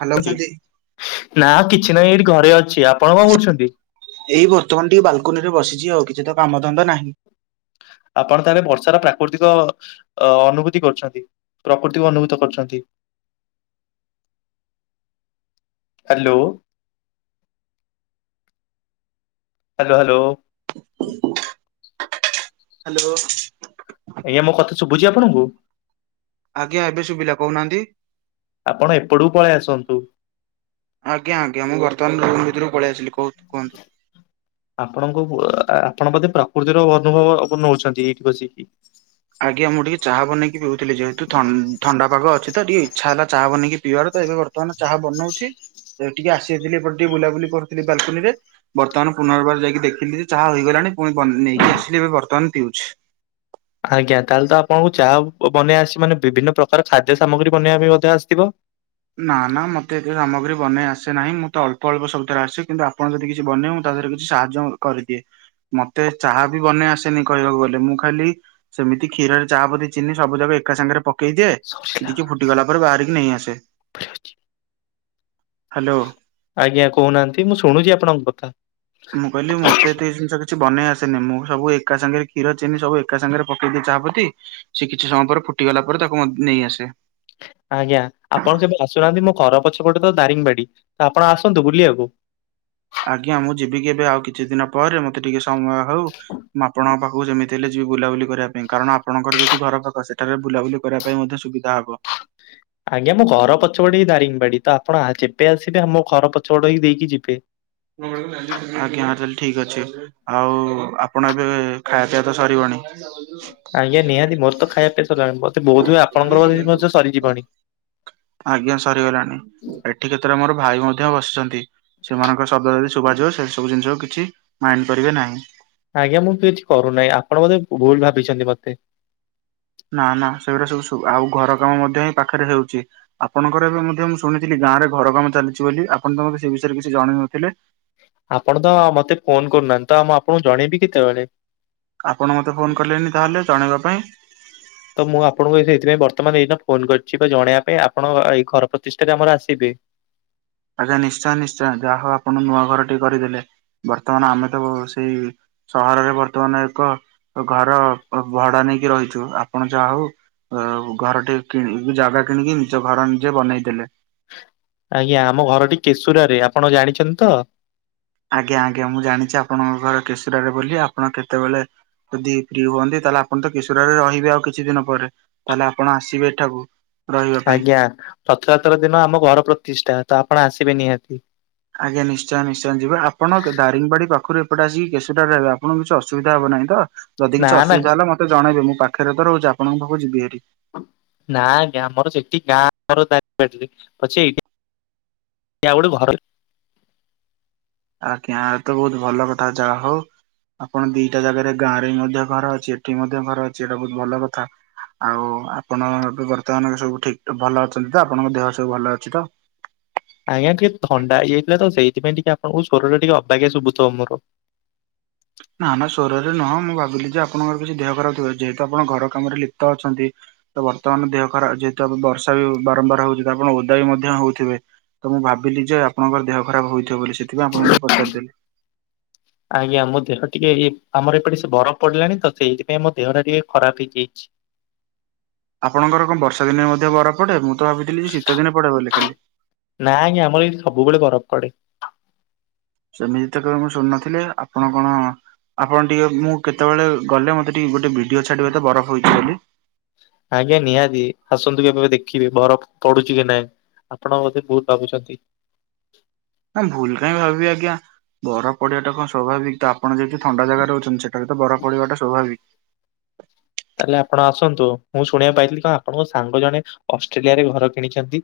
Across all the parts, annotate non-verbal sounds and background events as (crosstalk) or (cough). Hello ଅଛନ୍ତି (unintelligible) ନା କିଛି ନାହିଁ ଏଇଠି ଘରେ ଅଛି। ଆପଣ କଣ କରୁଛନ୍ତି? ଏଇ ବର୍ତ୍ତମାନ ଟିକେ ବାଲକୁନିରେ ବସିଛି ଆଉ କିଛି ତ କାମଧନ୍ଦା ନାହିଁ। ଆପଣ ତାହେଲେ ବର୍ଷାର ପ୍ରାକୃତିକ ଅ, ଅନୁଭୂତି କରୁଛନ୍ତି। ପ୍ରକୃତିକୁ ଅନୁଭୂତ କରୁଛନ୍ତି। ହାଲୋ। Hello, hello. ହାଲୋ। ଆଜ୍ଞା ମୋ କଥା ଶୁଭୁଛି ଆପଣଙ୍କୁ? ଆଜ୍ଞା ଏବେ ଶୁଭିଲା କହୁନାହାନ୍ତି। ଆପଣ ଏପଟକୁ ପଳେଇ ଆସନ୍ତୁ। ଆଜ୍ଞା, ଆଜ୍ଞା ମୁଁ ବର୍ତ୍ତମାନ ରୁମ୍ ଭିତରୁକୁ ପଳେଇ ଆସିଲି କହୁତ କୁହନ୍ତୁ। ଆପଣଙ୍କ ଉଅ, ଆପଣ ବୋଧେ ପ୍ରକୃତିର ଅନୁଭବ ଆପଣ ନଉଛନ୍ତି ଏଇଠି ବସିକି। ଆଜ୍ଞା ମୁଁ ଟିକେ ଚାହା ବନେଇକି ପିଉଥିଲି ଯେହେତୁ ଥ- ଥଣ୍ଡା ପାଗ ଅଛି ତ ଟିକେ ଇଚ୍ଛା ହେଲା ଚାହା ବନେଇକି ପିଇବାର ତ ଏବେ ବର୍ ର୍ତ୍ତମାନ ଚାହା ବନଉଛି ଏ ଟିକେ ଆସିଯାଇଥିଲି ଏପଟେ ଟିକେ ବୁଲାବୁଲି କରୁଥିଲି ବାଲକୁନିରେ। ବର୍ତ୍ତମାନ ପୁନର୍ବାର ଯାଇକି ଦେଖିଲି ଯେ ଚାହା ହୋଇଗଲାଣି ପୁଣି ବନ ନେଇକି ଆସିଲି ଏବେ ବର୍ତ୍ତମାନ ପିଉଛି। ଆଜ୍ଞା ତାହେଲେ ତ ଆପଣଙ୍କୁ ଚାହା ବନେଇବା ଆସିଛି ମାନେ ବିଭିନ୍ନ ପ୍ରକାର ଖାଦ୍ୟ ସାମଗ୍ରୀ ବନେଇବା ବି ମଧ୍ୟ ଆସିଥିବ? ନା ନା ମୋତେ ଏତେ ସାମଗ୍ରୀ ବନେଇ ଆସେ ନାହିଁ। ମୁଁ ତ ଅଳ୍ପ ଅଳ୍ପ ସବୁଥିରେ ଆସେ। କିନ୍ତୁ ଆ ଆପଣ ଯଦି କିଛି ବନେଇବୁ ତା ଦେହରେ କିଛି ସାହାଯ୍ୟ କରିଦିଏ। ମୋତେ ଚାହା ବି ବନେଇ ଆସେନି କହିବାକୁ ଗଲେ ମୁଁ ଖାଲି ସେମିତି କ୍ଷୀରରେ ଚା ପତି ଚିନି ସବୁ ଯାକ ଏକା ସାଙ୍ଗରେ ପକେଇ ଦିଏ। ସିଏ ସରିଲା ଟିକିଏ ଫୁଟିଗଲା ପରେ ବାହାରିକି ନେଇଆସେ। ହାଲୋ। ଆଜ୍ଞା, କହୁନାହାନ୍ତି ମୁଁ ଶୁଣୁଛି ଆପଣଙ୍କ କଥା। ମୁଁ କହିଲି ମୋ ତେ ଏତେ ଜିନିଷ କିଛି ବନେଇ ଆସେନି, ମୁଁ ସବୁ ଏକା ସାଙ୍ଗରେ କ୍ଷୀର, ଚିନି ସବୁ ଏକା ସାଙ୍ଗରେ ପକେଇ ଦିଏ। ଚାହା ପତି ସେ କିଛି ସମୟ ପରେ ଫୁଟିଗଲା ପରେ, ତାକୁ ମୁଁ ନେଇ ଆସେ। ଆଜ୍ଞା ଆପଣ କେବେ ଆସୁନାହାନ୍ତି। ମୋ ଘର ପଛପଟେ ତ ଦାରିଙ୍ଗବାଡି, ତ ଆପଣ ଆସନ୍ତୁ ବୁଲିବାକୁ। ଆଜ୍ଞା, ମୁଁ ଯିବି କେବେ, ଆଉ କିଛି ଦିନ ପରେ, ମୋତେ ଟିକେ ସମୟ ହଉ। ମୁଁ ଆପଣଙ୍କ ପାଖକୁ ଯେମିତି ହେଲେ ଯିବି ବୁଲାବୁଲି କରିବା ପାଇଁ। କାରଣ ଆପଣଙ୍କର ଯେହେତୁ ଘର ପାଖ, ସେଠାରେ ବୁଲାବୁଲି କରିବା ପାଇଁ ମଧ୍ୟ ସୁବିଧା ହବ। ଆଜ୍ଞା, ମୋ ଘର ପଛପଟେ ଇ ଦାରିଙ୍ଗବାଡି, ତ ଆପଣ ଆ, ଯେବେ ଆସିବେ, ଆମ ଘର ପଛପଟ ହେଇ ଦେଇକି ଯିବେ। ଆଜ୍ଞା ତାହେଲେ ଠିକ ଅଛି। ଆଉ ଆପଣ ଏବେ ଖାଇବା ପିଇବା ତ ସରିବଣି। (unintelligible) ଆଜ୍ଞା ନିହାତି ମୋର ତ ଖାଇବା ପିଇବା ସରଲାଣି। ମୋତେ ବୋଧହୁଏ ଆପଣଙ୍କର ବି ମଧ୍ୟ ସରି ଯିବଣି? ଆଜ୍ଞା ସରିଗଲାଣି। ଏଠି କେତେଳେ ମୋର ଭାଇ ମଧ୍ୟ ବସିଛନ୍ତି। ସେମାନଙ୍କ ଶବ୍ଦ ଯଦି ଶୁଭାଯିବ ସେ ସବୁ ଜିନିଷକୁ କିଛି ମାଇଣ୍ଡ କରିବେ ନାହିଁ। ଆଜ୍ଞା ମୁଁ କିଛି କରୁନାହିଁ ଆପଣ ବୋଧେ ଭୁଲ ଭାବିଛନ୍ତି ମୋତେ। ନା ନା ସେଗୁରା ସବୁ ଶୁ ଆଉ ଘର କାମ ମଧ୍ୟ ଏଇ ପାଖରେ ହେଉଛି। ଆପଣଙ୍କର ଏବେ ମଧ୍ୟ ମୁଁ ଶୁଣିଥିଲି ଗାଁ ରେ ଘର କାମ ଚାଲିଛି ବୋଲି ଆପଣ ତ ମୋତେ ସେ ବିଷୟରେ କିଛି ଜଣେଇନଥିଲେ? ଆପଣ ତ ମୋତେ ଫୋନ୍ କରୁନାହାନ୍ତି। ତ ମୁଁ ଆପଣଙ୍କୁ ଜଣେଇବି କେତେବେଳେ। ଆପଣ ମୋତେ ଫୋନ୍ କଲେେନି ତାହେଲେ ଜଣେଇବା ପାଇଁ। ତ ମୁଁ ଆପଣଙ୍କୁ ଏଇଠି ଏଇଥିପାଇଁ ବର୍ତ୍ତମାନ ଏଇନା ଫୋନ୍ କରିଛି ବା ଜଣେଇବା ପାଇଁ। ଆପଣ ଏଇ ଘର ପ୍ରତିଷ୍ଠାରେ ଆମର ଆସିବେ। ଆଜ୍ଞା ନିଶ୍ଚୟ ନିଶ୍ଚୟ ଯାହା ହଉ ଆପଣ ନୂଆ ଘରଟି କରିଦେଲେ। ବର୍ତ୍ତମାନ ଆମେ ତ ସେଇ ସହରରେ ବର୍ତ୍ତମାନ ଏକ ଘର ଭଡା ନେଇକି ରହିଛୁ। ଆପଣ ଯା ହଉ ଅ, ଘର ଟେ କିଣି, ଜାଗା କିଣିକି ନିଜ ଘର ନିଜେ ବନେଇଦେଲେ। ଆଜ୍ଞା, ଆମ ଘରଟି କେଶୁରାରେ ଆପଣ ଜାଣିଛନ୍ତି ତ? ଆଜ୍ଞା, ଆଜ୍ଞା, ମୁଁ ଜାଣିଛି ଆପଣଙ୍କ ଘର କେଶୁରାରେ ବୋଲି, ଆପଣ କେତେବେଳେ ଯଦି ଫ୍ରି ହୁଅନ୍ତି ତାହେଲେ ଆପଣ ତ କିଶୋରା ରେ ରହିବେ, ଆଉ କିଛି ଦିନ ପରେ ତାହେଲେ, ଆପଣ ଆସିବେ ଏଠାକୁ। ରହିବା ପାଇଁ ଆଜ୍ଞା, ରଥଯାତ୍ରା ଦିନ ଆମ ଘର ପ୍ରତିଷ୍ଠା, ତ ଆପଣ ଆସିବେ ନିହାତି। ଆଜ୍ଞା, ନିଶ୍ଚୟ ନିଶ୍ଚୟ ଯିବା, ଆପଣ ଦାରିଙ୍ଗବାଡ଼ି ପାଖରୁ ଏପଟେ ଆସିକି କେଶୁରାରେ ରହିବେ, ଆପଣଙ୍କୁ କିଛି ଅସୁବିଧା ହବ ନାହିଁ ତ? ଯଦି ନା କିଛି ନା ଅସୁବିଧା ହେଲା, ମତେ ଜଣାଇବେ, ମୁଁ ପାଖରେ ତ ରହୁଛି, ଆପଣଙ୍କ ପାଖକୁ ଯିବି ହାରି। ନା ଆଜ୍ଞା, ଆମର ସେଠି ଗାଁ ଆମର ଦାରିଙ୍ଗବାଡ଼ି ରେ ଅଛି ଆଉ ଗୋଟେ ଘର ଆଜ୍ଞା, ତ ବହୁତ ଭଲ କଥା ଯା ହଉ ଆପଣ ଦିଟା ଜାଗାରେ ଗାଁରେ ବି ମଧ୍ୟ ଘର ଅଛି, ଏଠି ବି ମଧ୍ୟ ଘର ଅଛି ଏଇଟା ବହୁତ ଭଲ କଥା। ଆଉ ଆପଣ ଏ ବର୍ତ୍ତମାନ ସବୁ ଠିକ ଭଲ ଅଛନ୍ତି ତ, ଆପଣଙ୍କ ଦେହ ସବୁ ଭଲ ଅଛି ତ? ଆଜ୍ଞା, ଟିକେ ଥଣ୍ଡା ହେଇଯାଇଥିଲା ତ, ସେଇଥିପାଇ ଟିକେ ଆପଣଙ୍କୁ ସ୍ୱରଟା ଟିକେ ଅବାଗିଆ ଶୁଭୁଥିବ ମୋର ନା ନା ସ୍ୱରରେ ନୁହଁ, ମୁଁ ଭାବିଲି ଯେ ଆପଣଙ୍କର କିଛି ଦେହ ଖରାପ ଥିବ, ଯେହେତୁ ଆପଣ ଘର କାମରେ ଲିପ୍ତ ଅଛନ୍ତି। ତ ବର୍ତ୍ତମାନ ଦେହ ଖରାପ ଯେହେତୁ, ଆ ବର୍ଷା ବି ବାରମ୍ବାର ହଉଛି ତ, ଆପଣ ଓଦା ବି ମଧ୍ୟ ହଉଥିବେ। ତ ମୁଁ ଭାବିଲି ଯେ -ଆପଣଙ୍କର ଦେହ ଖରାପ ହେଇଥିବ ବୋଲି, ସେଥିପାଇଁ ଆପଣଙ୍କୁ ଟିକେ ପଚାରିଦେଲି। ଆଜ୍ଞା, ମୋ ଦେହ ଟିକେ, ଆମର ଏପଟେ ସେ ବରଫ ପଡ଼ିଲାଣି ତ, ସେଇଥିପାଇଁ ମୋ ଦେହ ଟା ଟିକେ ଖରାପ ହେଇଯାଇଛି। ଆପଣଙ୍କର କଣ ବର୍ଷା ଦିନେ ମଧ୍ୟ ବରଫ ପଡେ, ମୁଁ ତ ଭାବିଥିଲି ଶୀତ ଦିନେ ପଡ଼େ ବୋଲି ଖାଲି। ନାଁ ଆଜ୍ଞା, ଆମର ଏଠି ସବୁବେଳେ ବରଫ ପଡ଼େ। ସେମିତି ତ କେବେ ମୁଁ ଶୁଣୁନଥିଲି, ଆପଣ କଣ? ଆପଣ ଟିକେ ମୁଁ କେତେବେଳେ ଗଲେ, ମତେ ଟିକେ ଗୋଟେ ଭିଡିଓ ଛାଡ଼ିବେ ତ, ବରଫ ହେଇଛି ବୋଲି। ଆଜ୍ଞା ନିହାତି, ଆସନ୍ତୁ କେବେ ଦେଖିବେ ବରଫ୍ ପଡୁଛି କି ନାଇଁ? ଆପଣ ବୋଧେ ବହୁତ ଭାବୁଛନ୍ତି। ନା ଭୁଲ କାହିଁ ଭାବିବି ଆଜ୍ଞା, ବରଫ ପଡ଼ିବା ଟା କଣ ସ୍ୱାଭାବିକ ତ ଆ ଆପଣ ଯେହେତୁ ଥଣ୍ଡା ଜାଗାରେ ରହୁଛନ୍ତି, ସେଠାରେ ତ ବରଫ ପଡ଼ିବାଟା ସ୍ୱଭାବିକ। ତାହେଲେ ଆପଣ ଆସନ୍ତୁ, ମୁଁ ଶୁଣିବାକୁ ପାଇଥିଲି କଣ ଆପଣଙ୍କ ସାଙ୍ଗ ଜଣେ ଅଷ୍ଟ୍ରେଲିଆରେ ଘର କିଣିଛନ୍ତି।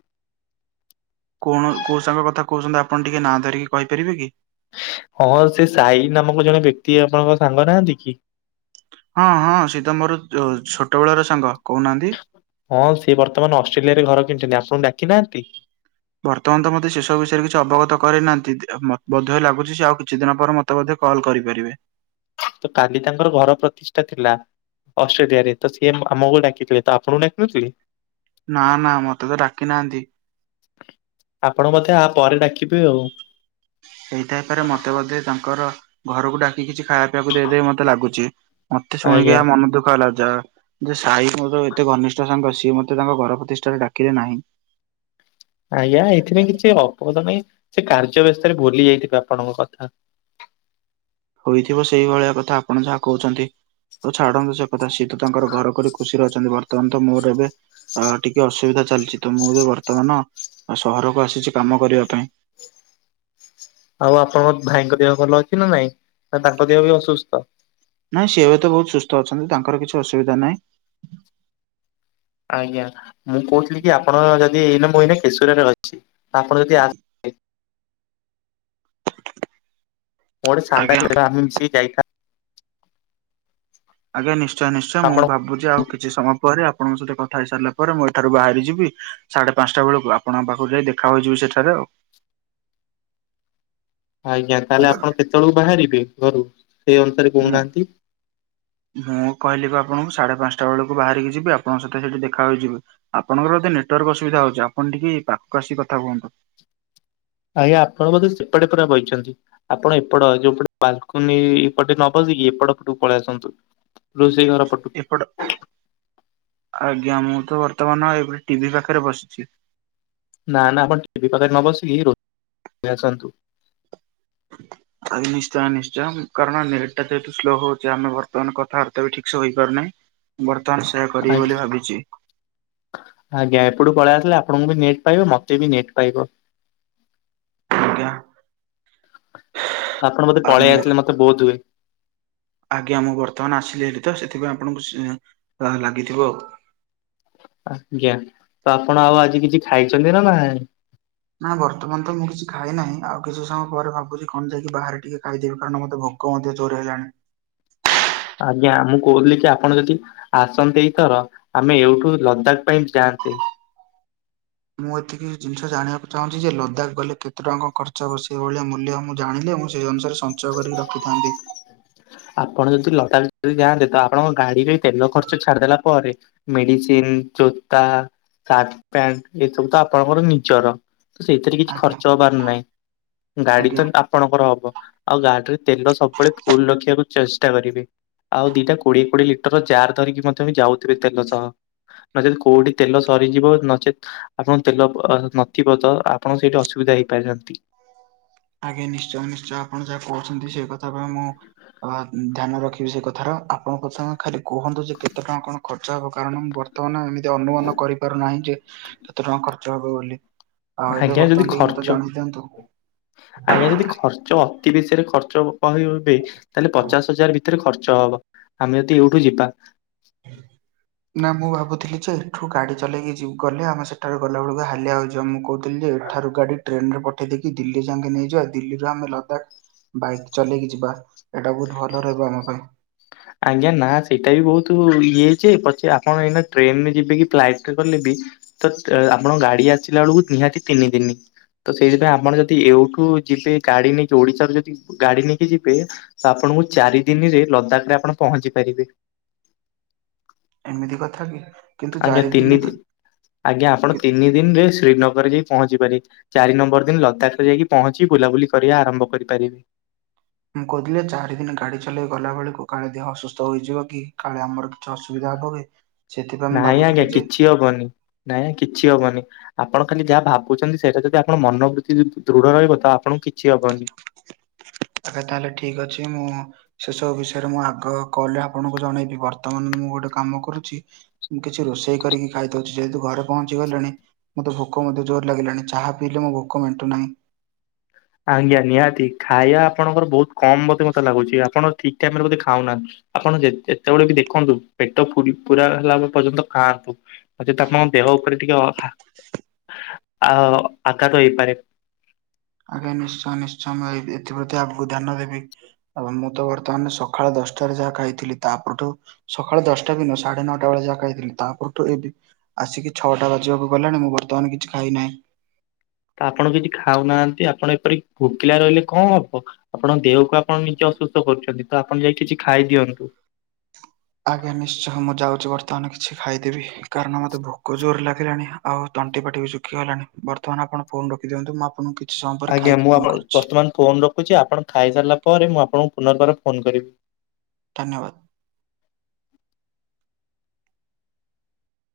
କଣ କୋଉ ସାଙ୍ଗ କଥା କହୁଛନ୍ତି, ଆପଣ ଟିକେ ନାଁ ଧରିକି କହିପାରିବେ କି? ହଁ ସେ ସାଇ ନାମକ ଜଣେ ବ୍ୟକ୍ତି ଆପଣଙ୍କ ସାଙ୍ଗ ନାହାନ୍ତି କି? ହଁ ହଁ ସିଏତ ମୋର ଛୋଟବେେଳ ର ସାଙ୍ଗ କହୁନାହାନ୍ତି। ହଁ ସିଏ ବର୍ତ୍ତମାନ ଅଷ୍ଟ୍ରେଲିଆରେ ଘର କିଣିଛନ୍ତି ଆପଣଙ୍କୁ ଡାକିନାହାନ୍ତି। ବର୍ତ୍ତମାନ ତ ମୋତେ ସେସବୁ ବିଷୟରେ କିଛି ଅବଗତ କରେଇନାହାନ୍ତି ବୋଧେ ଲାଗୁଛି ଆଉ କିଛି ଦିନ ପରେ ମ ତେ ମଧ୍ୟ କଲ୍ କରିପାରିବେ। ତ କାଲି ତାଙ୍କର ଘର ପ୍ରତିଷ୍ଠା ଥିଲା। ଅଷ୍ଟ୍ରେଲିଆ ରେ ତ ସିଏ ଆମକୁ ଡାକିଥିଲେ ତ ଆପଣଙ୍କୁ ଡାକିନ ନଥିଲେ। ନା ନା ମତେ ତ ଡାକି ନାହାନ୍ତି। ଆପଣ ବୋଧେ ଆ ପରେ ଡାକିବେ ଆଉ। ହେଇଥାଇପାରେ, ମତେ ବୋଧେ ତାଙ୍କର ଘରକୁ ଡାକି କିଛି ଖାଇବା ପିଇବାକୁ ଦେଇଦେବେ, ମତେ ଲାଗୁଛି। ମତେ ଶୁଣିକି ଆଜ୍ଞା ଆ ମନ ଦୁଃଖ ହେଲା, ଯା ଯେ ସାହି ମୋର ଏତେ ଘନିଷ୍ଠ ସାଙ୍ଗ ସିଏ, ମୋତେ ତାଙ୍କ ଘର ପ୍ରତିଷ୍ଠାରେ ଡାକିଲେ ନାହିଁ। ଆଜ୍ଞା, ଏଥିପାଇଁ କିଛି ଅପଦ ନାହିଁ ସେ କାର୍ଯ୍ୟ ବ୍ୟସ୍ତରେ ଭୁଲି ଯାଇଥିବେ, ଆପଣଙ୍କ କଥା। ହୋଇଥିବ ସେଇଭଳିଆ କଥା, ଆପଣ ଯାହା କହୁଛନ୍ତି। ହୋଉ ଛାଡ଼ନ୍ତୁ ସେ କଥା, ସିଏ ତ ତାଙ୍କର ଘର କରି ଖୁସିରେ ଅଛନ୍ତି, ବର୍ତ୍ତମାନ ତ ମୋର ଏବେ ଅ ଟିକେ ଅସୁବିଧା ଚାଲିଛି ତ, ମୁଁ ଯେ ବର୍ତ୍ତମାନ ସହରକୁ ଆସିଛି କାମ କରିବା ପାଇଁ। ଆଉ ଆପଣଙ୍କ ଭାଇଙ୍କ ଦେହ ଭଲ ଅଛି ନା ନାଇଁ, ନା ତାଙ୍କ ଦେହ ବି ଅସୁସ୍ଥ। ନାଇଁ ସିଏ ଏବେ ତ ବହୁତ ସୁସ୍ଥ ଅଛନ୍ତି, ତାଙ୍କର କିଛି ଅସୁବିଧା ନାହିଁ। ଆଜ୍ଞା, ମୁଁ କହୁଥିଲି କି -ଆପଣ ଯଦି ଏଇନା, ମୁଁ ଏଇନା କେଶୁରାରେ ଅଛି, ଆପଣ ଯଦି ମୋ ଆଜ୍ଞା। (unintelligible) ଆଜ୍ଞା, ନିଶ୍ଚୟ ନିଶ୍ଚୟ, ମୁଁ ଆପଣ ଭାବୁଛି ଆଉ କିଛି ସମୟ ପରେ, ଆପଣଙ୍କ ସହିତ କଥା ହେଇ ସାରିଲା ପରେ, ମୁଁ ଏଠାରୁ ବାହାରି ଯିବି। ସାଢେ଼ ପାଞ୍ଚଟା ବେଳକୁ ଆପଣଙ୍କ ପାଖକୁ ଯାଇ ଦେଖା ହୋଇଯିବି ସେଠାରେ ଆଉ ଆଜ୍ଞା ତାହେଲେ ଆପଣ କେତେବେଳକୁ ବାହାରିବେ ଘରୁ ସେଇ ଅନୁସାରେ ମୁଁ କହୁନାହାନ୍ତି। ମୁଁ କହିଲି ପା ଆପଣଙ୍କୁ ସାଢେ଼ ପାଞ୍ଚଟା ବେଳକୁ ବାହାରିକି ଯିବି ଆପଣଙ୍କ ସହିତ ସେଠି ଦେଖା ହୋଇଯିବ। ଆପଣଙ୍କର ଏତେ ନେଟୱାର୍କ ଅସୁବିଧା ହଉଛି ଆପଣ ଟିକେ ପାଖକୁ ଆସି କଥା ହୁଅନ୍ତୁ। ଆଜ୍ଞା ଆପଣ ବୋଧେ ସେପଟେ ପୁରା ବହିଛନ୍ତି। ଆପଣ ଏପଟ ଯୋଉପଟେ ବାଲକୁନି ଏପଟେ ନ ବସିକି ଏପଟ ପଟକୁ ପଳେଇ ଆସନ୍ତୁ। ରୋଷେଇ ଘର ପଟୁ। ଆଜ୍ଞା ମୁଁ ତ ବର୍ତ୍ତମାନ ଏଇ ଗ-ଟିଭି ପାଖରେ ବସିଛି। ନା ନା ଆପଣ ଟିଭି ପାଖେରେ ନ ବସିକି ରୋ- ଆସନ୍ତୁ। ହ ଆ ନିଶ୍ଚୟ ନିଶ୍ଚୟ କାରଣ ନେଟ୍ ଟା ଯେହେତୁ ସ୍ଲୋ ହଉଛି ଆମେ ବର୍ତମାନ କଥାବାର୍ତ୍ତା ବି ଠିକ ସେ ହେପାରୁନାହିଁ। ବର୍ତ୍ତମାନ ସେୟା କରିବି ବୋଲି ଭାବିଛି। ଆଜ୍ଞା ଏପଟୁ ପଳେଇ ଆସଥିଲେ ଆପଣଙ୍କୁ ବି ନେଟ୍ ପାଇବ ମତେ ବି ନେଟ୍ ପାଇବ। ଆଜ୍ଞା। ତ ଆପଣ ଆଉ ମୁଁ ପଳେଇଆାଇଥିଲେ ମତେ ବୋଧ ହୁଏ। ଆଜ୍ଞା ମୁଁ ବର୍ତ୍ତମାନ ଆସିଲି ହେଲେ ତ ସେଥିପାଇଁ ଆପଣଙ୍କୁ ସ-ଲାଗିଥିବ ଆଉ। ଆଜ୍ଞା ତ ଆପଣ ଆଉ ଆଜି କିଛି ଖାଇଛନ୍ତି ନା ନା ନାଁ ବର୍ତ୍ତମାନ ତ ମୁଁ କିଛି ଖାଇ ନାହିଁ ଆଉ କିଛି ସମୟ ପରେ ଭାବୁଛି କଣ ଯାଇକି ବାହାରେ ଟିକେ ଖାଇଦବି କାରଣ ମୋତେ ଭୋଗ କୁହନ୍ତି ଜୋରେ ହେଲାଣି। ଆଜ୍ଞା ମୁଁ କହୁଥିଲି କି ଆପଣ ଯଦି ଆସନ୍ତି ଏଇଥର ଆମେ ଏଉଠୁ ଲଦାଖ ପାଇଁ ଯାଆନ୍ତେ। ମୁଁ ଏତିକି ଜିନିଷ ଜାଣିବାକୁ ଚାହୁଁଛି ଯେ ଲଦାଖ ଗଲେ କେତେ ଟଙ୍କା ଖର୍ଚ୍ଚ ହେବ ସେଇଭଳିଆ ମୂଲ୍ୟ ମୁଁ ଜାଣିଲେ ମୁଁ ସେଇ ଅନୁସାରେ ସମ (inaudible) ଆପଣ ଯଦି ଲତାଖ ଯଦି ଯାଆନ୍ତେ ତ ଆପଣଙ୍କ ଗାଡିରେ ତେଲ ଖର୍ଚ୍ଚ ଛାଡିଦେଲା ପରେ ମେଡିସିନ ଜୋତା ସାର୍ଟ ପ୍ୟାଣ୍ଟ ଏସବୁ ତ ଆପଣଙ୍କର ନିଜର। ସେଇଥିରେ କିଛି ଆଜ୍ଞା ଖର୍ଚ୍ଚ ହବାର ନାହିଁ ଗାଡି ତ ଆଜ୍ଞା। ଆପଣଙ୍କର ହବ। ଆଉ ଗାଡିରେ ତେଲ ସବୁବେଳେ ଫୁଲ ରଖିବାକୁ ଚେଷ୍ଟା କରିବେ। ଆଉ ଦିଟା କୋଡିଏ କୋଡିଏ ଲିଟର ଜାର ଧରିକି ମଧ୍ୟ ବି ଯାଉଥିବେ ତେଲ ସହ। ନଚେତ୍ କୋଉଠି ତେଲ ସରିଯିବ ନଚେତ୍ ଆପଣ ତେଲ ଅ-ନଥିବ ତ ଆପଣ ସେଇଠି ଅସୁବିଧା ହେଇପାରନ୍ତି। ଆଜ୍ଞା ନିଶ୍ଚୟ ନିଶ୍ଚୟ ଆପଣ ଯାହା କହୁଛନ୍ତି ସେଇ କଥା ପାଇଁ ମୁଁ ଅ ଧ୍ୟାନ ରଖିବି ସେ କଥାର ଆପଣଙ୍କ ସାଙ୍ଗେ ଖାଲି କୁହନ୍ତୁ ଯେ କେତେ ଟଙ୍କା କଣ ଖର୍ଚ୍ଚ ହେବ କାରଣ ମୁଁ ବର୍ତ୍ତମାନ ଏମିତି ଅନୁମାନ କରିପାରୁନାହିଁ ଯେ କେତେ ଟଙ୍କା ଖର୍ଚ୍ଚ ହେବ ବୋଲି ଆଉ ଏବେ ଆଜ୍ଞା ଯଦି ବର୍ତ୍ତମାନ ଟିକେ ଖର୍ଚ୍ଚ ମତେ ଜଣେଇ ଦିଅନ୍ତୁ। ଆଜ୍ଞା ଯଦି ଖର୍ଚ୍ଚ ଅତି ବେଶୀରେ ଖର୍ଚ୍ଚ କହିବେ ତାହେଲେ ପଚାଶ ହଜାର ଭିତରେ ଖର୍ଚ୍ଚ ହବ ଆମେ ଯଦି ଏଇଠୁ ଯିବା। ନା ମୁଁ ଭାବୁଥିଲି ଯେ ଏଠୁ ଗାଡି ଚଲେଇକି ଯ ଗଲେ ଆମେ ସେଠାରୁ ଗଲା ବେଳକୁ ହାଲିଆ ହେଇଯିବ ମୁଁ କହୁଥିଲି ଏଠାରୁ ଗାଡି ଟ୍ରେନ ରେ ପଠେଇ ଦେଇେଇକି ଦିଲ୍ଲୀ ଯାଇକେ ନେଇଯିବ ଦିଲ୍ଲୀରୁ ଆମେ ଲଦାଖ ବାଇକ ଚଲେଇକି ଯିବା ଏଇଟା ବହୁତ ଭଲ ରହିବ ଆମ ପାଇଁ। ଆଜ୍ଞା ନା ସେଇଟା ବି ବହୁତ ଇଏ ଯେ ପଛେ ଆପଣ ଏଇନା ଟ୍ରେନରେ ଯିବେ କି ଫ୍ଲାଇଟ ରେ କଲେ ବି ତ ଆପଣଙ୍କ ଗାଡି ଆସିଲା ବେଳକୁ ନିହାତି ତିନି ଦିନ। ତ ସେଇଥିପାଇଁ ଆପଣ ଯଦି ଏଇଠୁ ଯିବେ ଗାଡି ନେଇକି ଓଡିଶାରୁ ଯଦି ଗାଡି ନେଇକି ଯିବେ ତ ଆପଣଙ୍କୁ ଚାରି ଦିନରେ ଲଦାଖ ରେ ଆପଣ ପହଞ୍ଚି ପାରିବେ। ଏମିତି କଥା କି। କିନ୍ତୁ ଆଜ୍ଞା ଚାରି ତିନି ଦିନ ଆଜ୍ଞା ଆପଣ ତିନି ଦିନରେ ଶ୍ରୀନଗର ରେ ଯାଇ ପହଞ୍ଚି ପାରିବେ। ଚାରି ନମ୍ବର ଦିନ ଲଦାଖରେ ଯାଇକି ପହଞ୍ଚି ବୁଲାବୁଲି କରିବା ଆରମ୍ଭ କରିପାରିବେ। ମୁଁ କହୁଥିଲି ଚାରି ଦିନ ଗାଡ଼ି ଚଲେଇ ଗଲା ବେଳକୁ କାଳେ ଦେହ ଅସୁସ୍ଥ ହୋଇଯିବ କି କାଳେ ଆମର କି ଅସୁବିଧା ହବ କି? ସେଥିପାଇଁ ମୁଁ ନାଇଁ ଆଜ୍ଞା ଭାବୁଥିଲି ଯେ କିଛି ହବନି ନାଇଁ ଆ କିଛି ହବନି। ଆପଣ ଖାଲି ଯାହା ଭାବୁଛନ୍ତି ସେଇଟା ଯଦି ଆପଣ ମନୋବୃତ୍ତି ଦୃଢ ରହିବ ତ ଆପଣଙ୍କୁ କିଛି ହବନି। ଆଗା ତାହେଲେ ଠିକ ଅଛି ମୁଁ ସେ ସବୁ ବିଷୟରେ ମୁଁ ଆଗ କଲ୍ ରେ ଆପଣଙ୍କୁ ଜଣେଇବି ବର୍ତ୍ତମାନ ମୁଁ ଗୋଟେ କାମ କରୁଛି ମୁଁ କିଛି ରୋଷେଇ କରିକି ଖାଇଦଉଛି ଯେହେତୁ ଘରେ ପହଞ୍ଚି ଗଲେଣି। ମତେ ଭୋକ ମଧ୍ୟ ଜୋର ଲାଗିଲାଣି ଚାହା ପିଇଲେ ମୋ ଭୋକ ମେଣ୍ଟୁ ନାହିଁ। ଆଜ୍ଞା ନିହାତି ଖାଇବା ଆପଣଙ୍କର ବହୁତ କମ୍ ବୋଧେ ମୋତେ ଲାଗୁଛି ଆପଣ ଠିକ ଟାଇମ ରେ ବୋଧେ ଖାଉନାହାନ୍ତି। ଆପଣ ଯେ ଏତେବେଳେ ବି ଦେଖନ୍ତୁ ପେଟ ପୁର ହେଲା ପର୍ଯ୍ୟନ୍ତ ଖାଆନ୍ତୁ। ଅଚେତ ଆପଣଙ୍କ ଦେହ ଉପରେ ଟିକେ ଆ ଆଘାତ ହେଇପାରେ। ଆଜ୍ଞା ନିଶ୍ଚୟ ନିଶ୍ଚୟ ମୁଁ ଏଥିପ୍ରତି ଆଗକୁ ଧ୍ୟାନ ଦେବି। ଆ ମୁଁ ତ ବର୍ତ୍ତମାନ ସକାଳ ଦଶଟାରେ ଯାହା ଖାଇଥିଲି ତା ପରଠୁ ସକାଳ ଦଶଟା ଦିନ ସାଢେ ନଅଟା ବେଳେ ଯାକ ହେଇଥିଲି ତା ପରଠୁ ଏବେ ଆସିକି ଛଅଟା ବାଜିବାକୁ ଗଲେଣି ମୁଁ ବର୍ତ୍ତମାନ କିଛି ଖାଇନାହିଁ। ତ ଆପଣ କିଛି ଖାଉ ନାହାନ୍ତି ଆପଣ ଏପରି ଭୋକିଲା ରହିଲେ କଣ ହବ? ଆପଣ ଦେହକୁ ଆପଣ ନିଜେ ଅସୁସ୍ଥ କରୁଛନ୍ତି ତ ଆପଣ ଯାଇ କିଛି ଖାଇଦିଅନ୍ତୁ। ଆଜ୍ଞା ନିଶ୍ଚୟ ମୁଁ ଯାଉଛି ବର୍ତ୍ତମାନ କିଛି ଖାଇଦେବି କାରଣ ମତେ ଭୋକ ଜୋରେ ଲାଗିଲାଣି। ଆଉ ତଣ୍ଟି ପାଟି ବି ଶୁଖିଗଲାଣି ବର୍ତ୍ତମାନ ଆପଣ ଫୋନ ରଖି ଦିଅନ୍ତୁ ଆପଙ୍କୁ କି ଆଜ୍ଞା ମୁଁ ଆଫଣ ବର୍ତ୍ତମାନ ଫୋନ ରଖୁଛି ଆପଣ ଖାଇସାରିଲା ପରେ ମୁଁ ଆପଣଙ୍କୁ ପୁନର୍ବାର ଫୋନ କରିବି। ଧନ୍ୟବାଦ।